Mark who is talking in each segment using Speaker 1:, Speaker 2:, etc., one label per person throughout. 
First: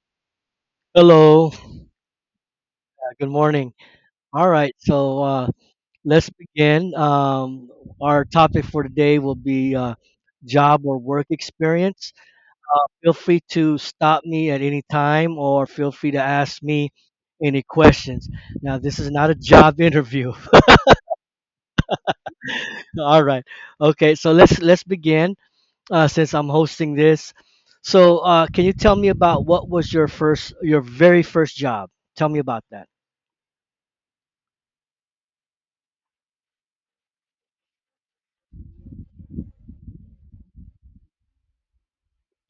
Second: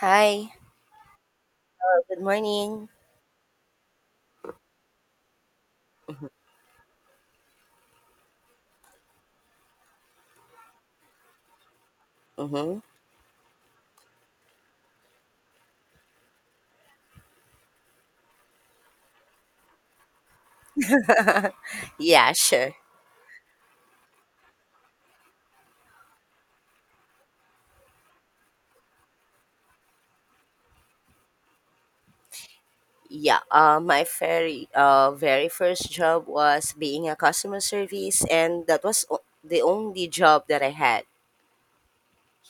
Speaker 1: Hi,
Speaker 2: Hello.
Speaker 1: good morning.
Speaker 2: Good morning. All right. Let's begin. Our topic for today will be job or work experience.
Speaker 1: Mm-hmm.
Speaker 2: Feel free to stop me at any time or feel free to ask me any questions. Now, this is not a job interview.
Speaker 1: Yeah, sure.
Speaker 2: All right. Okay. So let's begin since I'm hosting this. So can you tell me about what was your first, your very first job? Tell me about that.
Speaker 1: Yeah, my very first job was being a customer service, and that was the only job that I had.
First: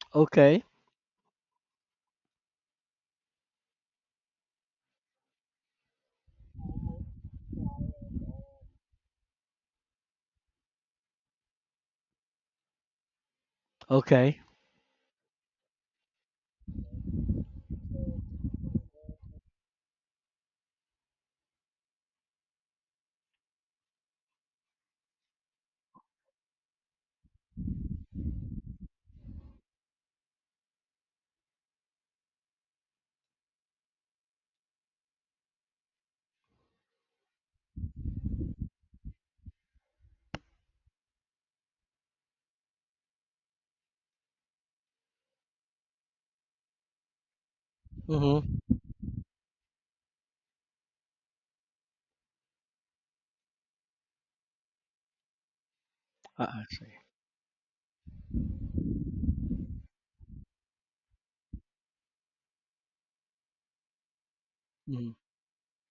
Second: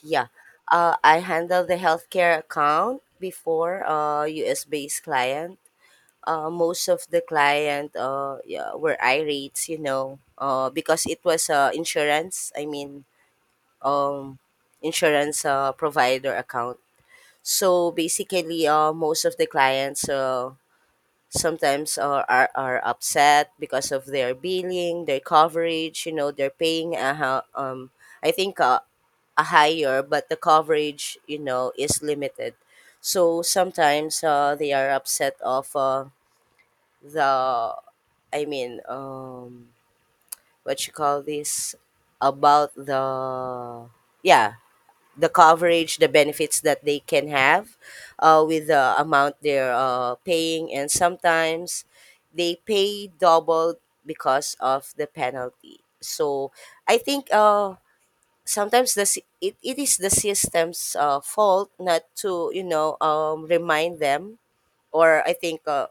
Speaker 1: Yeah,
Speaker 2: Okay.
Speaker 1: I handled the healthcare account before US based client. Most of the client yeah, were irates, you know, because it was insurance. Um,
Speaker 2: Okay.
Speaker 1: Insurance provider account. So basically, most of the clients sometimes are upset because of their billing, their coverage, you know, they're paying, a, ho- I think, a higher, but the coverage, you know, is limited. So sometimes they are upset of the, I mean, um, what you call this, about yeah, the coverage, the benefits that they can have
Speaker 2: Mm-hmm.
Speaker 1: with the amount they're paying, and sometimes they pay double because of the penalty.
Speaker 2: Uh,
Speaker 1: So I think sometimes it is the system's fault not to, you know, remind them, or I think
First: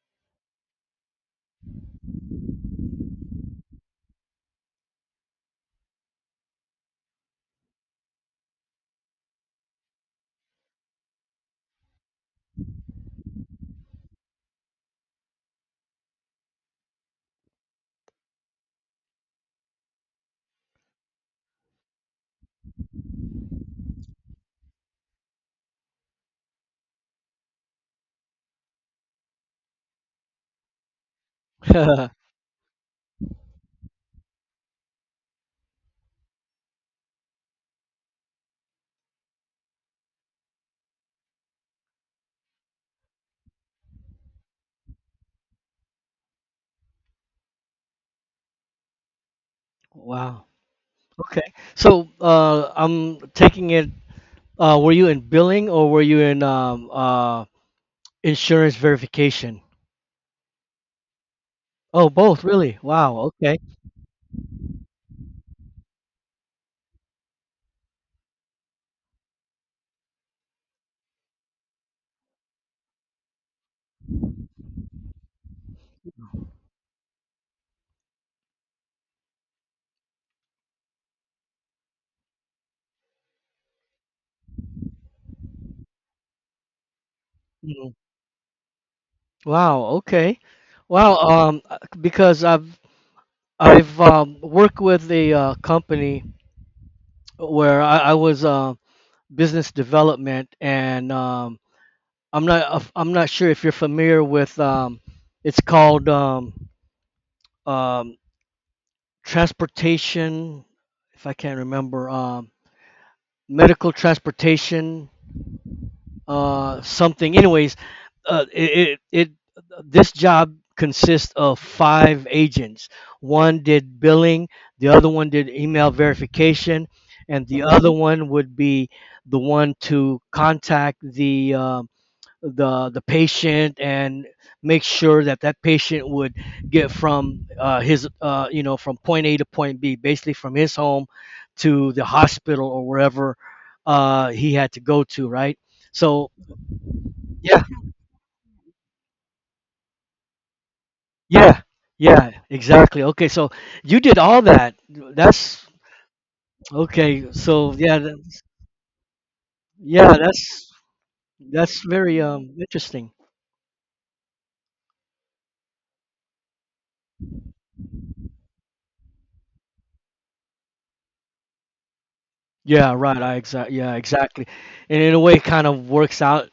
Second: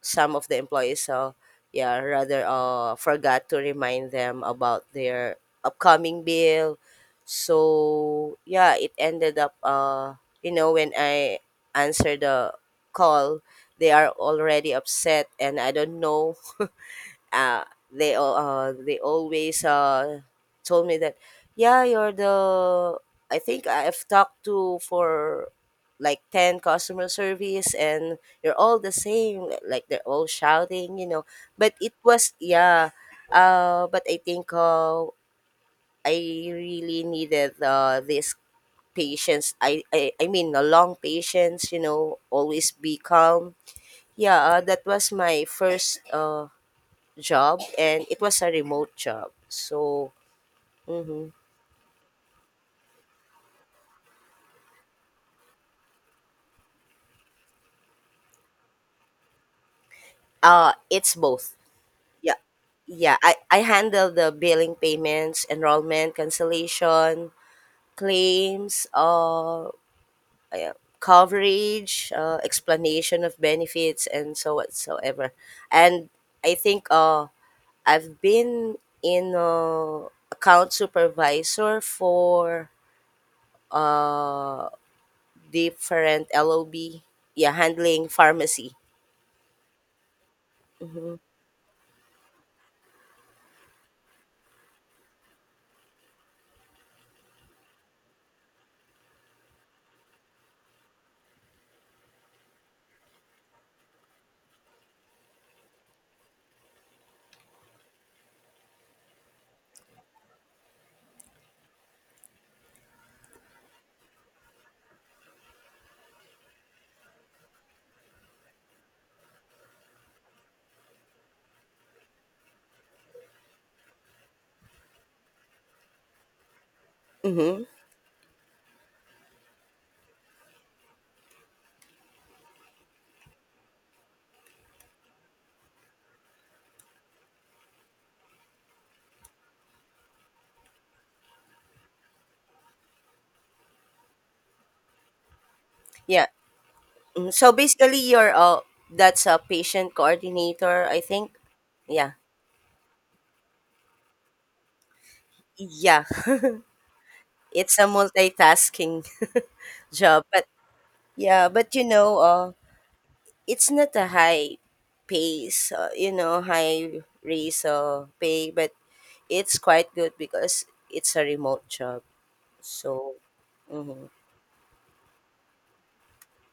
Speaker 1: some of the employees, so yeah, rather forgot to remind them about their upcoming bill, so yeah, it ended up, you know, when I answer the call they are already upset and I don't know. uh, they always told me that, yeah, you're the, I think I've talked to for like 10 customer service and you're all the same, like they're all shouting, you know. But it was, yeah, but I think I really needed this patience. I mean a long patience, you know, always be calm. Yeah, that was my first job, and it was a remote job. So,
Speaker 2: Wow.
Speaker 1: mhm.
Speaker 2: Okay. So, I'm taking it, were you in billing or were you in insurance verification?
Speaker 1: It's both.
Speaker 2: Oh,
Speaker 1: Yeah.
Speaker 2: both, really?
Speaker 1: Yeah,
Speaker 2: Wow. Okay.
Speaker 1: I handle the billing payments, enrollment, cancellation, claims, yeah, coverage, explanation of benefits, and so whatsoever. And I think I've been in account supervisor for uh, different LOB, yeah,
Speaker 2: Mm,
Speaker 1: handling pharmacy.
Speaker 2: Wow. Okay. Wow.
Speaker 1: Mm-hmm.
Speaker 2: Because I've worked with a company where I was business development, and I'm not sure if you're familiar with it's called um, transportation, if I can't remember, medical transportation, something. Anyways, it, it it this job consists of five agents. One did billing, the other one did email verification, and the
Speaker 1: Mm-hmm.
Speaker 2: other one would be the one to contact the the patient and make sure that that patient would get from his you know from point A to point B, basically from his home to the hospital or wherever he had to go to, right?
Speaker 1: Yeah.
Speaker 2: So
Speaker 1: Mhm. So
Speaker 2: yeah,
Speaker 1: basically, you're that's a patient coordinator, I think.
Speaker 2: yeah,
Speaker 1: Yeah.
Speaker 2: yeah, exactly. Okay, so you did all that. That's
Speaker 1: Yeah.
Speaker 2: okay.
Speaker 1: It's a multitasking
Speaker 2: Yeah,
Speaker 1: job, but
Speaker 2: that's
Speaker 1: yeah, but
Speaker 2: that's
Speaker 1: you know,
Speaker 2: very interesting.
Speaker 1: it's not a high pace, you know, high raise pay, but it's quite good because it's a remote job.
Speaker 2: Yeah,
Speaker 1: So.
Speaker 2: right. I exact. Yeah,
Speaker 1: Mm-hmm.
Speaker 2: exactly. And in a way, it kind of works out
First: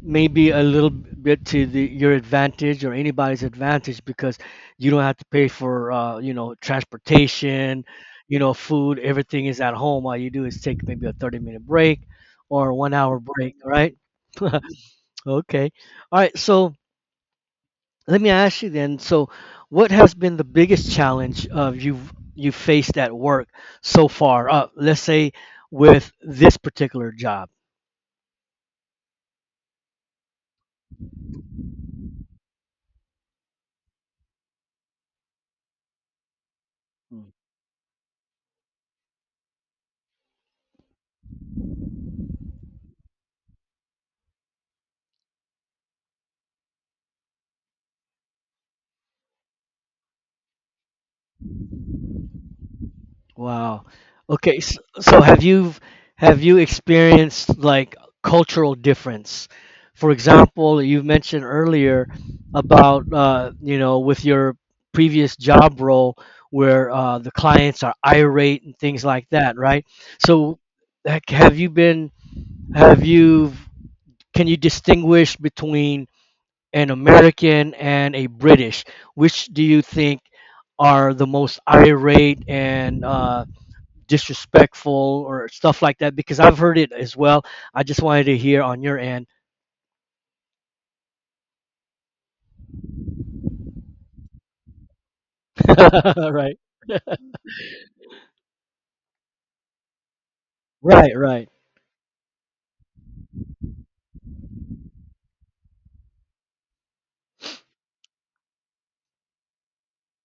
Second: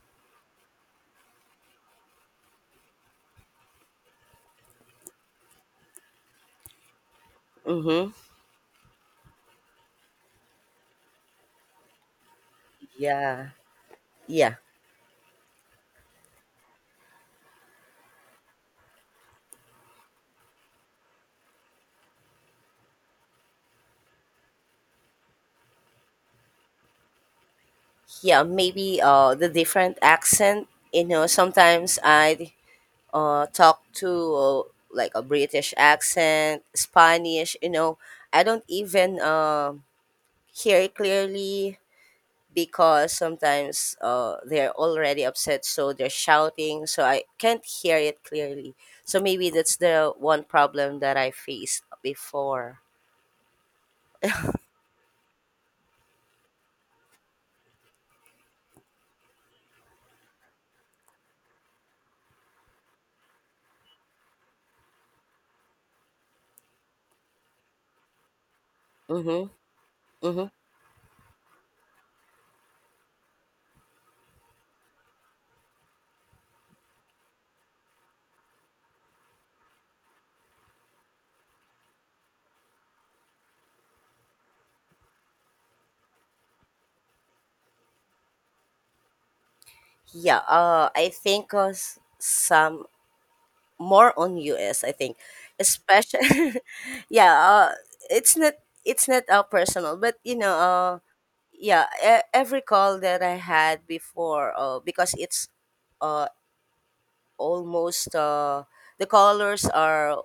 Speaker 2: maybe a little bit to the, your advantage or anybody's advantage because you don't have to pay for you know transportation,
Speaker 1: Mm-hmm.
Speaker 2: you know food. Everything is at home. All you do is take maybe a 30 minute break or a 1 hour
Speaker 1: Yeah.
Speaker 2: break, right?
Speaker 1: Yeah.
Speaker 2: Okay, all right. So let me ask you then. So, what has been the biggest challenge of you faced at work so far? Let's say with this particular job.
Speaker 1: Yeah. Maybe the different accent. You know, sometimes I talk to, like, a British accent, Spanish, you know. I don't even hear clearly because sometimes they're already upset, so they're shouting, so I can't hear it clearly. So maybe that's the one problem that I faced before.
Speaker 2: Wow. Okay, so have you experienced like cultural difference? For example, you mentioned earlier about you know with your previous job role where the clients are irate and things like
Speaker 1: Mm-hmm.
Speaker 2: that, right?
Speaker 1: Mm-hmm.
Speaker 2: So like, have you can you distinguish between an American and a British? Which do you think are the most irate and disrespectful or stuff like that because I've heard it as well. I just wanted to hear on your end.
Speaker 1: Yeah. I think some more on US, I think. Especially,
Speaker 2: Right.
Speaker 1: yeah, it's not it's not personal, but you know,
Speaker 2: Right. Right.
Speaker 1: yeah, every call that I had before, because it's uh, almost the colors are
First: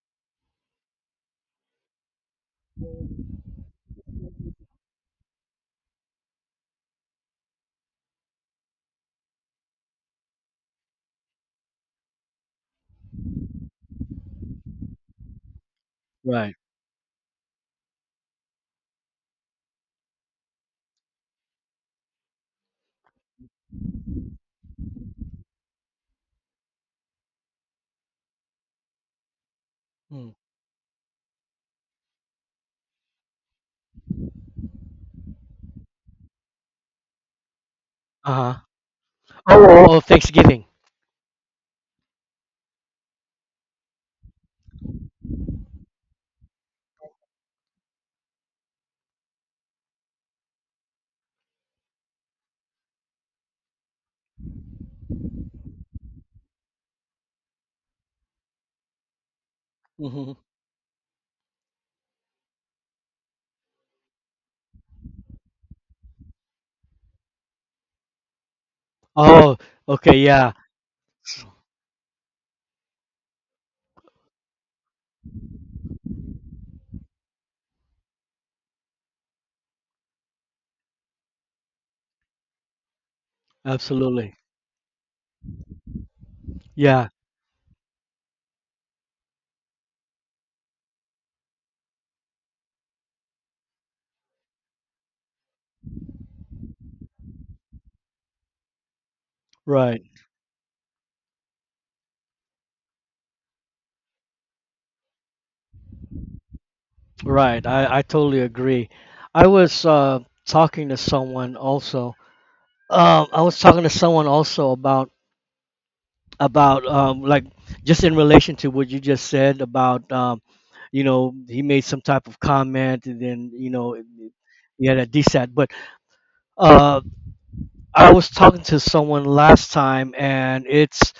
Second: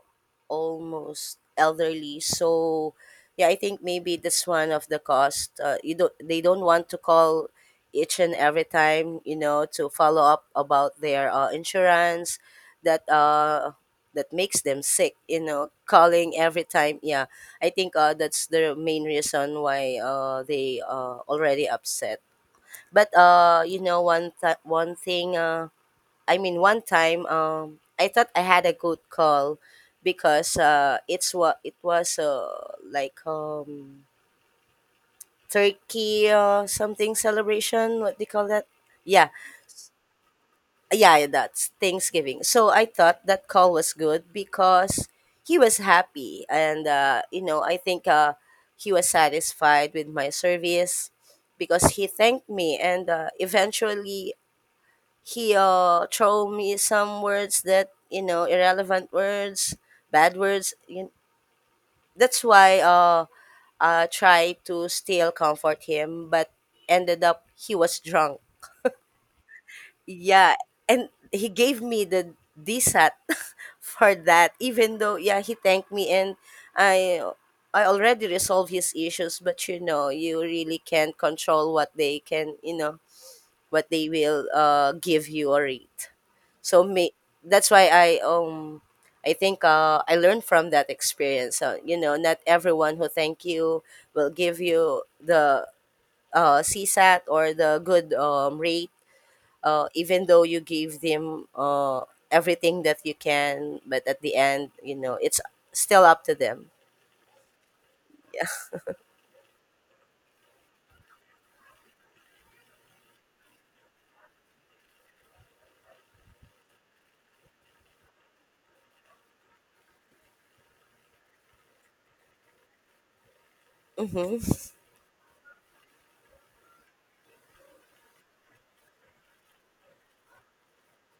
Speaker 1: almost elderly, so yeah, I think maybe that's one of the cost. You don't, they don't want to call each and every time, you know, to follow up about their insurance, that that makes them sick, you know, calling
Speaker 2: Right.
Speaker 1: every time. Yeah, I think that's the main reason why they already upset, but you know, one thing, one time, I thought I had a good call
Speaker 2: Mm.
Speaker 1: because it was like, turkey something celebration. What they
Speaker 2: Uh
Speaker 1: call
Speaker 2: huh.
Speaker 1: that? Yeah,
Speaker 2: Oh, oh, oh, Thanksgiving.
Speaker 1: yeah, that's Thanksgiving. So I thought that call was good because he was happy, and you know, I think he was satisfied with my service because he thanked me, and eventually he throw me some words, that, you know, irrelevant words,
Speaker 2: Hmm.
Speaker 1: bad words, you, that's why I tried to still comfort him, but ended up he was drunk.
Speaker 2: Oh, okay. Yeah.
Speaker 1: Yeah, and he gave me the dsat for that, even though, yeah, he thanked me and i I already resolved his issues. But you know, you really can't control what they can, you know, what they
Speaker 2: Absolutely.
Speaker 1: will give you or read. So
Speaker 2: Yeah.
Speaker 1: may, that's why I think I learned from that experience, so you know, not everyone who thank you will give you the csat, or the good rate,
Speaker 2: Right.
Speaker 1: even though you give them everything that you can, but at the end, you know, it's still up to them.
Speaker 2: Right. I totally agree. I was uh talking to someone also. I was talking to someone also about just in relation to what you just said about you know he made some type of comment and then you know
Speaker 1: Mm-hmm.
Speaker 2: he had a desat but uh, I was talking to someone last time and it's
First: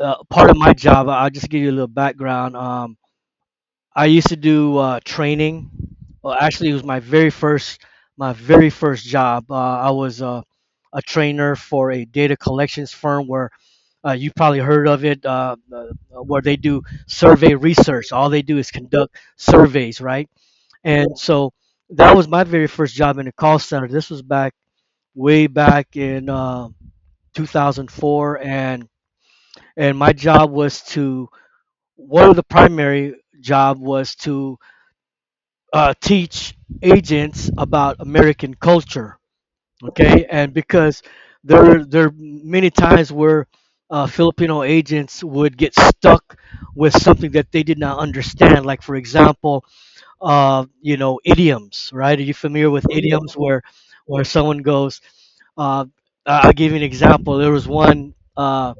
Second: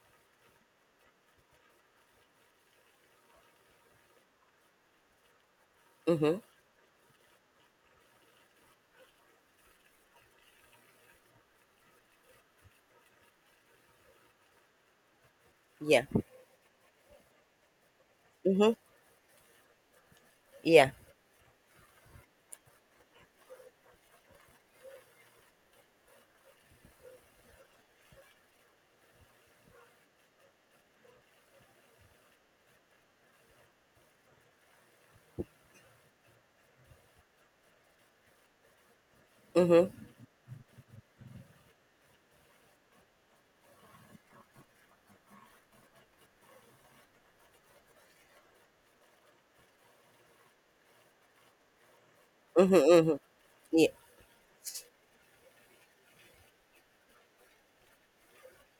Speaker 2: part of my job. I'll just give you a little background. I used to do training. Well,
Speaker 1: Mm-hmm.
Speaker 2: actually, it was my very first job. I was a trainer for a data collections firm where you probably heard of it,
Speaker 1: Yeah.
Speaker 2: where they do survey research. All they do is
Speaker 1: Mm-hmm.
Speaker 2: conduct surveys, right?
Speaker 1: Yeah.
Speaker 2: And so that was my very first job in a call center. This was back way back in 2004, and my job was to one of the primary job was to teach agents about American culture.
Speaker 1: Mm-hmm.
Speaker 2: Okay, and because there are many times where Filipino agents would get stuck with something that they did not understand. Like for example, you know, idioms. Right? Are you familiar
Speaker 1: Mm-hmm.
Speaker 2: with
Speaker 1: Mm-hmm.
Speaker 2: idioms
Speaker 1: Yeah.
Speaker 2: where someone goes? Uh, I'll give you an example. There was one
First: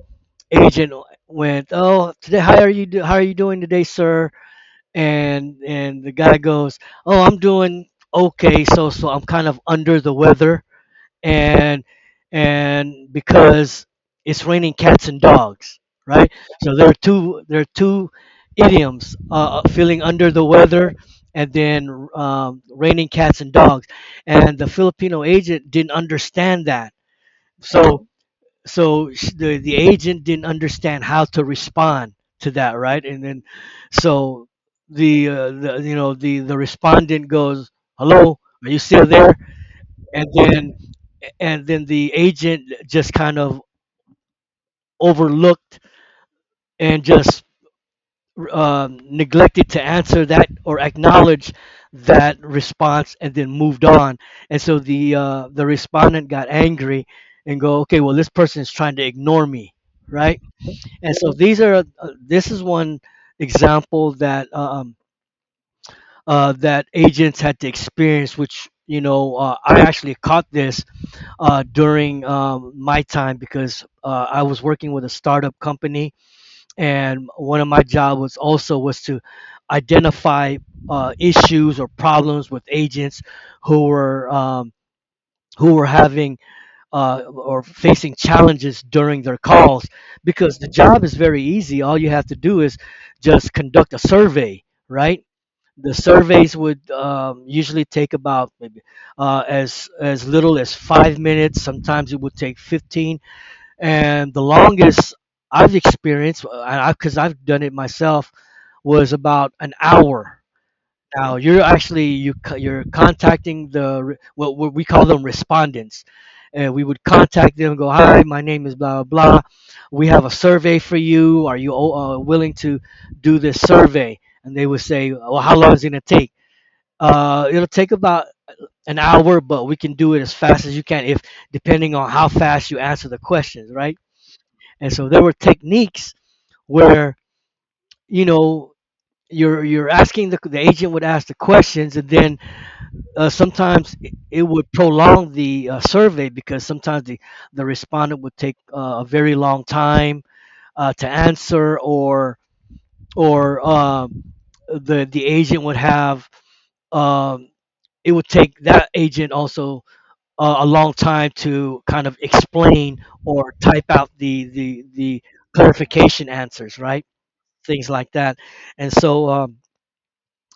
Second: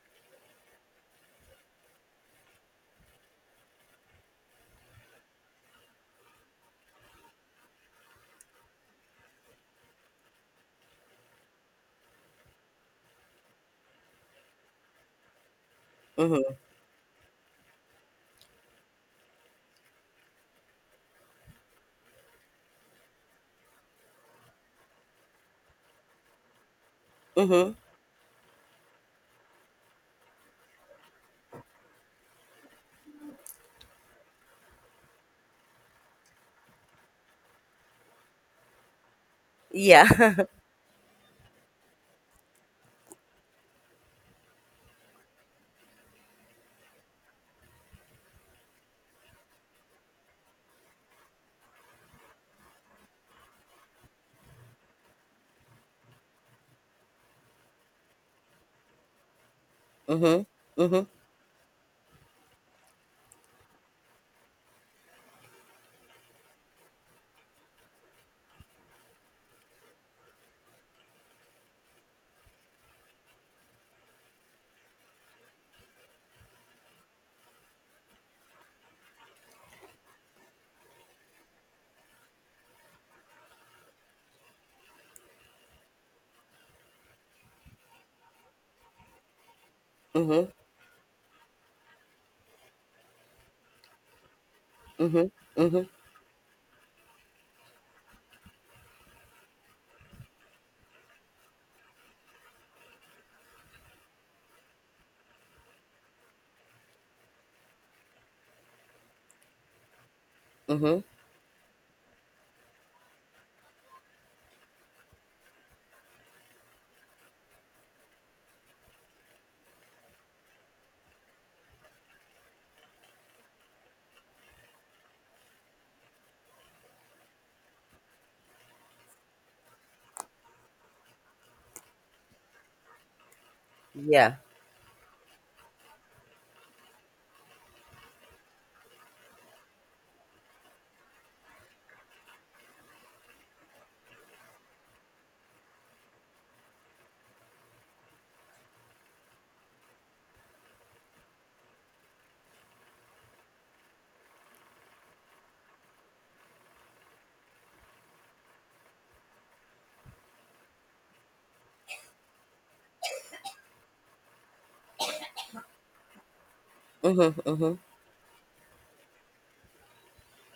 Speaker 2: agent went, "Oh, today, how are you? How are you doing today, sir?" And the guy goes, "Oh, I'm doing okay, so so I'm kind of under the weather, and and because it's raining cats and dogs, right?
Speaker 1: Mm-hmm.
Speaker 2: So there are two idioms: feeling under the weather, and then raining cats and dogs. And the Filipino agent didn't understand that,
Speaker 1: Mm-hmm.
Speaker 2: so the agent didn't understand how to respond to that right and then so the you know the respondent goes hello, are you still there? And
Speaker 1: Yeah.
Speaker 2: then and then the agent just kind of overlooked and just neglected to answer that or acknowledge that response and then moved on, and so the respondent got angry and go, okay, well, this person is trying to ignore me, right.
Speaker 1: Mm-hmm. Mm-hmm.
Speaker 2: And so these are this is one example that that agents had to experience, which you know I actually caught this during my time because I was working with a startup company, and one of my job was also was to identify issues or problems with agents who were um, who were having or facing challenges during their calls
Speaker 1: Mm-hmm.
Speaker 2: because the job is very easy. All you have to do is just conduct a survey, right?
Speaker 1: Mm-hmm. Mm-hmm.
Speaker 2: The surveys would usually take about maybe as little as 5 minutes. Sometimes it would take 15, and the longest I've experienced, because I've done it myself, was about an hour.
Speaker 1: Mm-hmm.
Speaker 2: Now you're actually you're contacting what we call them respondents, and we would contact them, go, hi, my name is blah blah blah, we have a survey for you, are you willing to do this survey? And they would say, well, how long is it going to take? Uh, it'll take about an hour, but we can do it as fast as you can if depending on how fast you answer the questions, right?
Speaker 1: Yeah.
Speaker 2: And so there were techniques where you know you're asking the agent would ask the questions and then sometimes it would prolong the survey because sometimes the respondent would take a very long time to answer or the agent would have um, it would take that agent also a long time to kind of explain or type out the clarification answers, right?
Speaker 1: Mhm, mhm.
Speaker 2: Things like that. And so um,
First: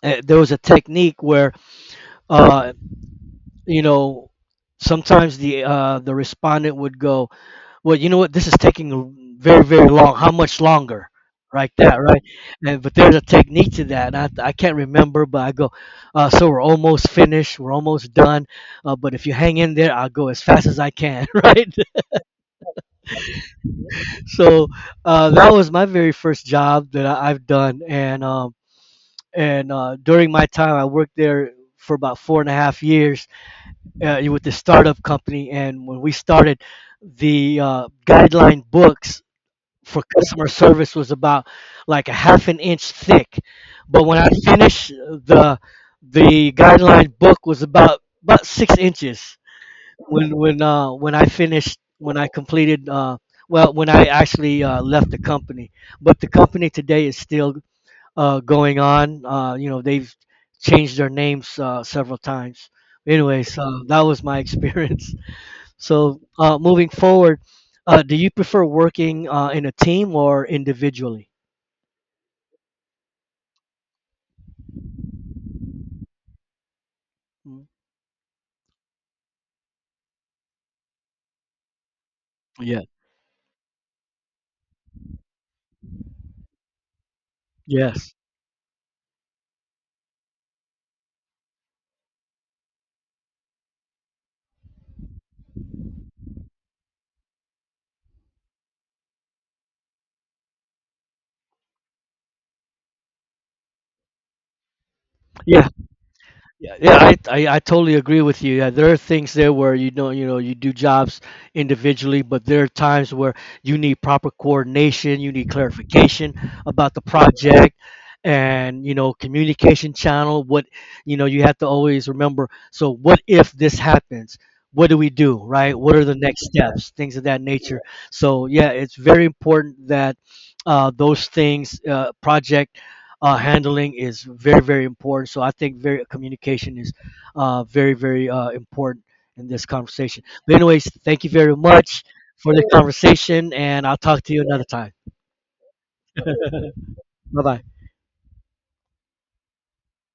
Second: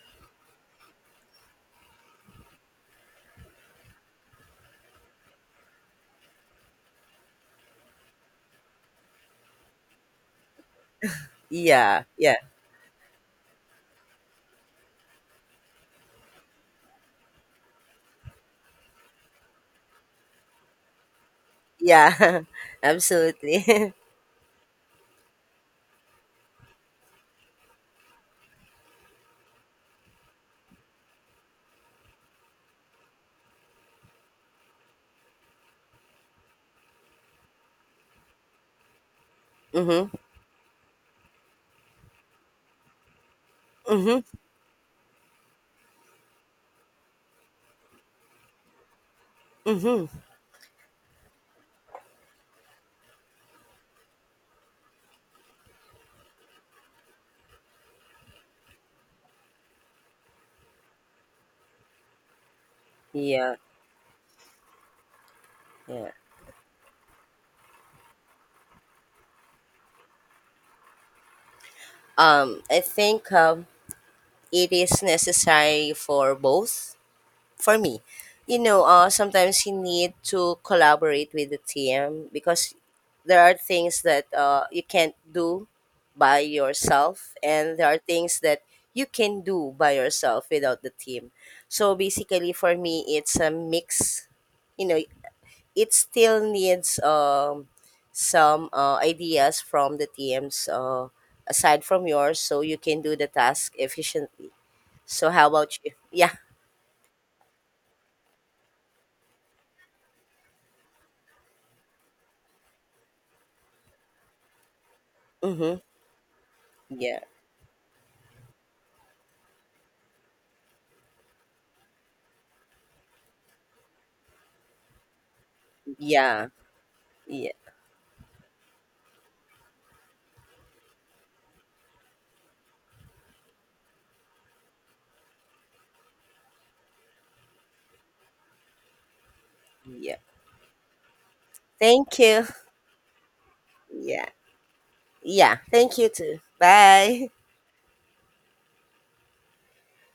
Speaker 2: eh, there was a technique where uh, you know sometimes the respondent would go, well, you know what, this is taking very very long, how much longer, right? That
Speaker 1: Yeah,
Speaker 2: right.
Speaker 1: yeah,
Speaker 2: And but there's a technique to that, and I can't remember but I go, uh, so we're almost finished, we're almost done, but if you hang in there, I'll go as fast as I can. Right.
Speaker 1: yeah. Absolutely.
Speaker 2: So that was my very first job that I've done, and during my time I worked there for about four and a half years with the startup company. And when we started, the guideline books for
Speaker 1: Mhm,
Speaker 2: customer service was about like a half an inch thick. But when
Speaker 1: mhm,
Speaker 2: I finished, the guideline book was about 6 inches.
Speaker 1: mhm.
Speaker 2: When I completed, when I actually left the company. But the company today is still going on. You know, they've changed their names several times. Anyways,
Speaker 1: Yeah,
Speaker 2: that was my experience.
Speaker 1: yeah.
Speaker 2: So, moving forward, do you prefer working in a team or individually?
Speaker 1: I think it is necessary for both
Speaker 2: Mm.
Speaker 1: for me, you know. Sometimes you need to collaborate with the team because
Speaker 2: Yeah.
Speaker 1: there are things that you can't do by yourself, and there are
Speaker 2: Yes.
Speaker 1: things that you can do by yourself without the team. So basically, for me, it's a mix. You know, it still needs some ideas from the teams, aside from yours, so you can do the task efficiently. So how
Speaker 2: Yeah.
Speaker 1: about you? Yeah.
Speaker 2: Yeah, yeah, I totally agree with you. Yeah, there are things there where you know, you know, you do jobs individually, but there are times where you need proper coordination, you need
Speaker 1: Mm-hmm.
Speaker 2: clarification about the
Speaker 1: Yeah.
Speaker 2: project and, you know, communication channel, what, you know, you have to always remember, so what if this happens? What do we do, right? What are the next
Speaker 1: Yeah.
Speaker 2: steps? Things of that
Speaker 1: Yeah.
Speaker 2: nature. So, yeah, it's very important that those things, project handling is very very important. So I think very communication is very very important in this
Speaker 1: Yeah.
Speaker 2: conversation. But anyways, thank you very much
Speaker 1: Thank you.
Speaker 2: for the conversation, and I'll talk
Speaker 1: Yeah.
Speaker 2: to you another time.
Speaker 1: Yeah. Thank you too. Bye.
Speaker 2: Bye bye.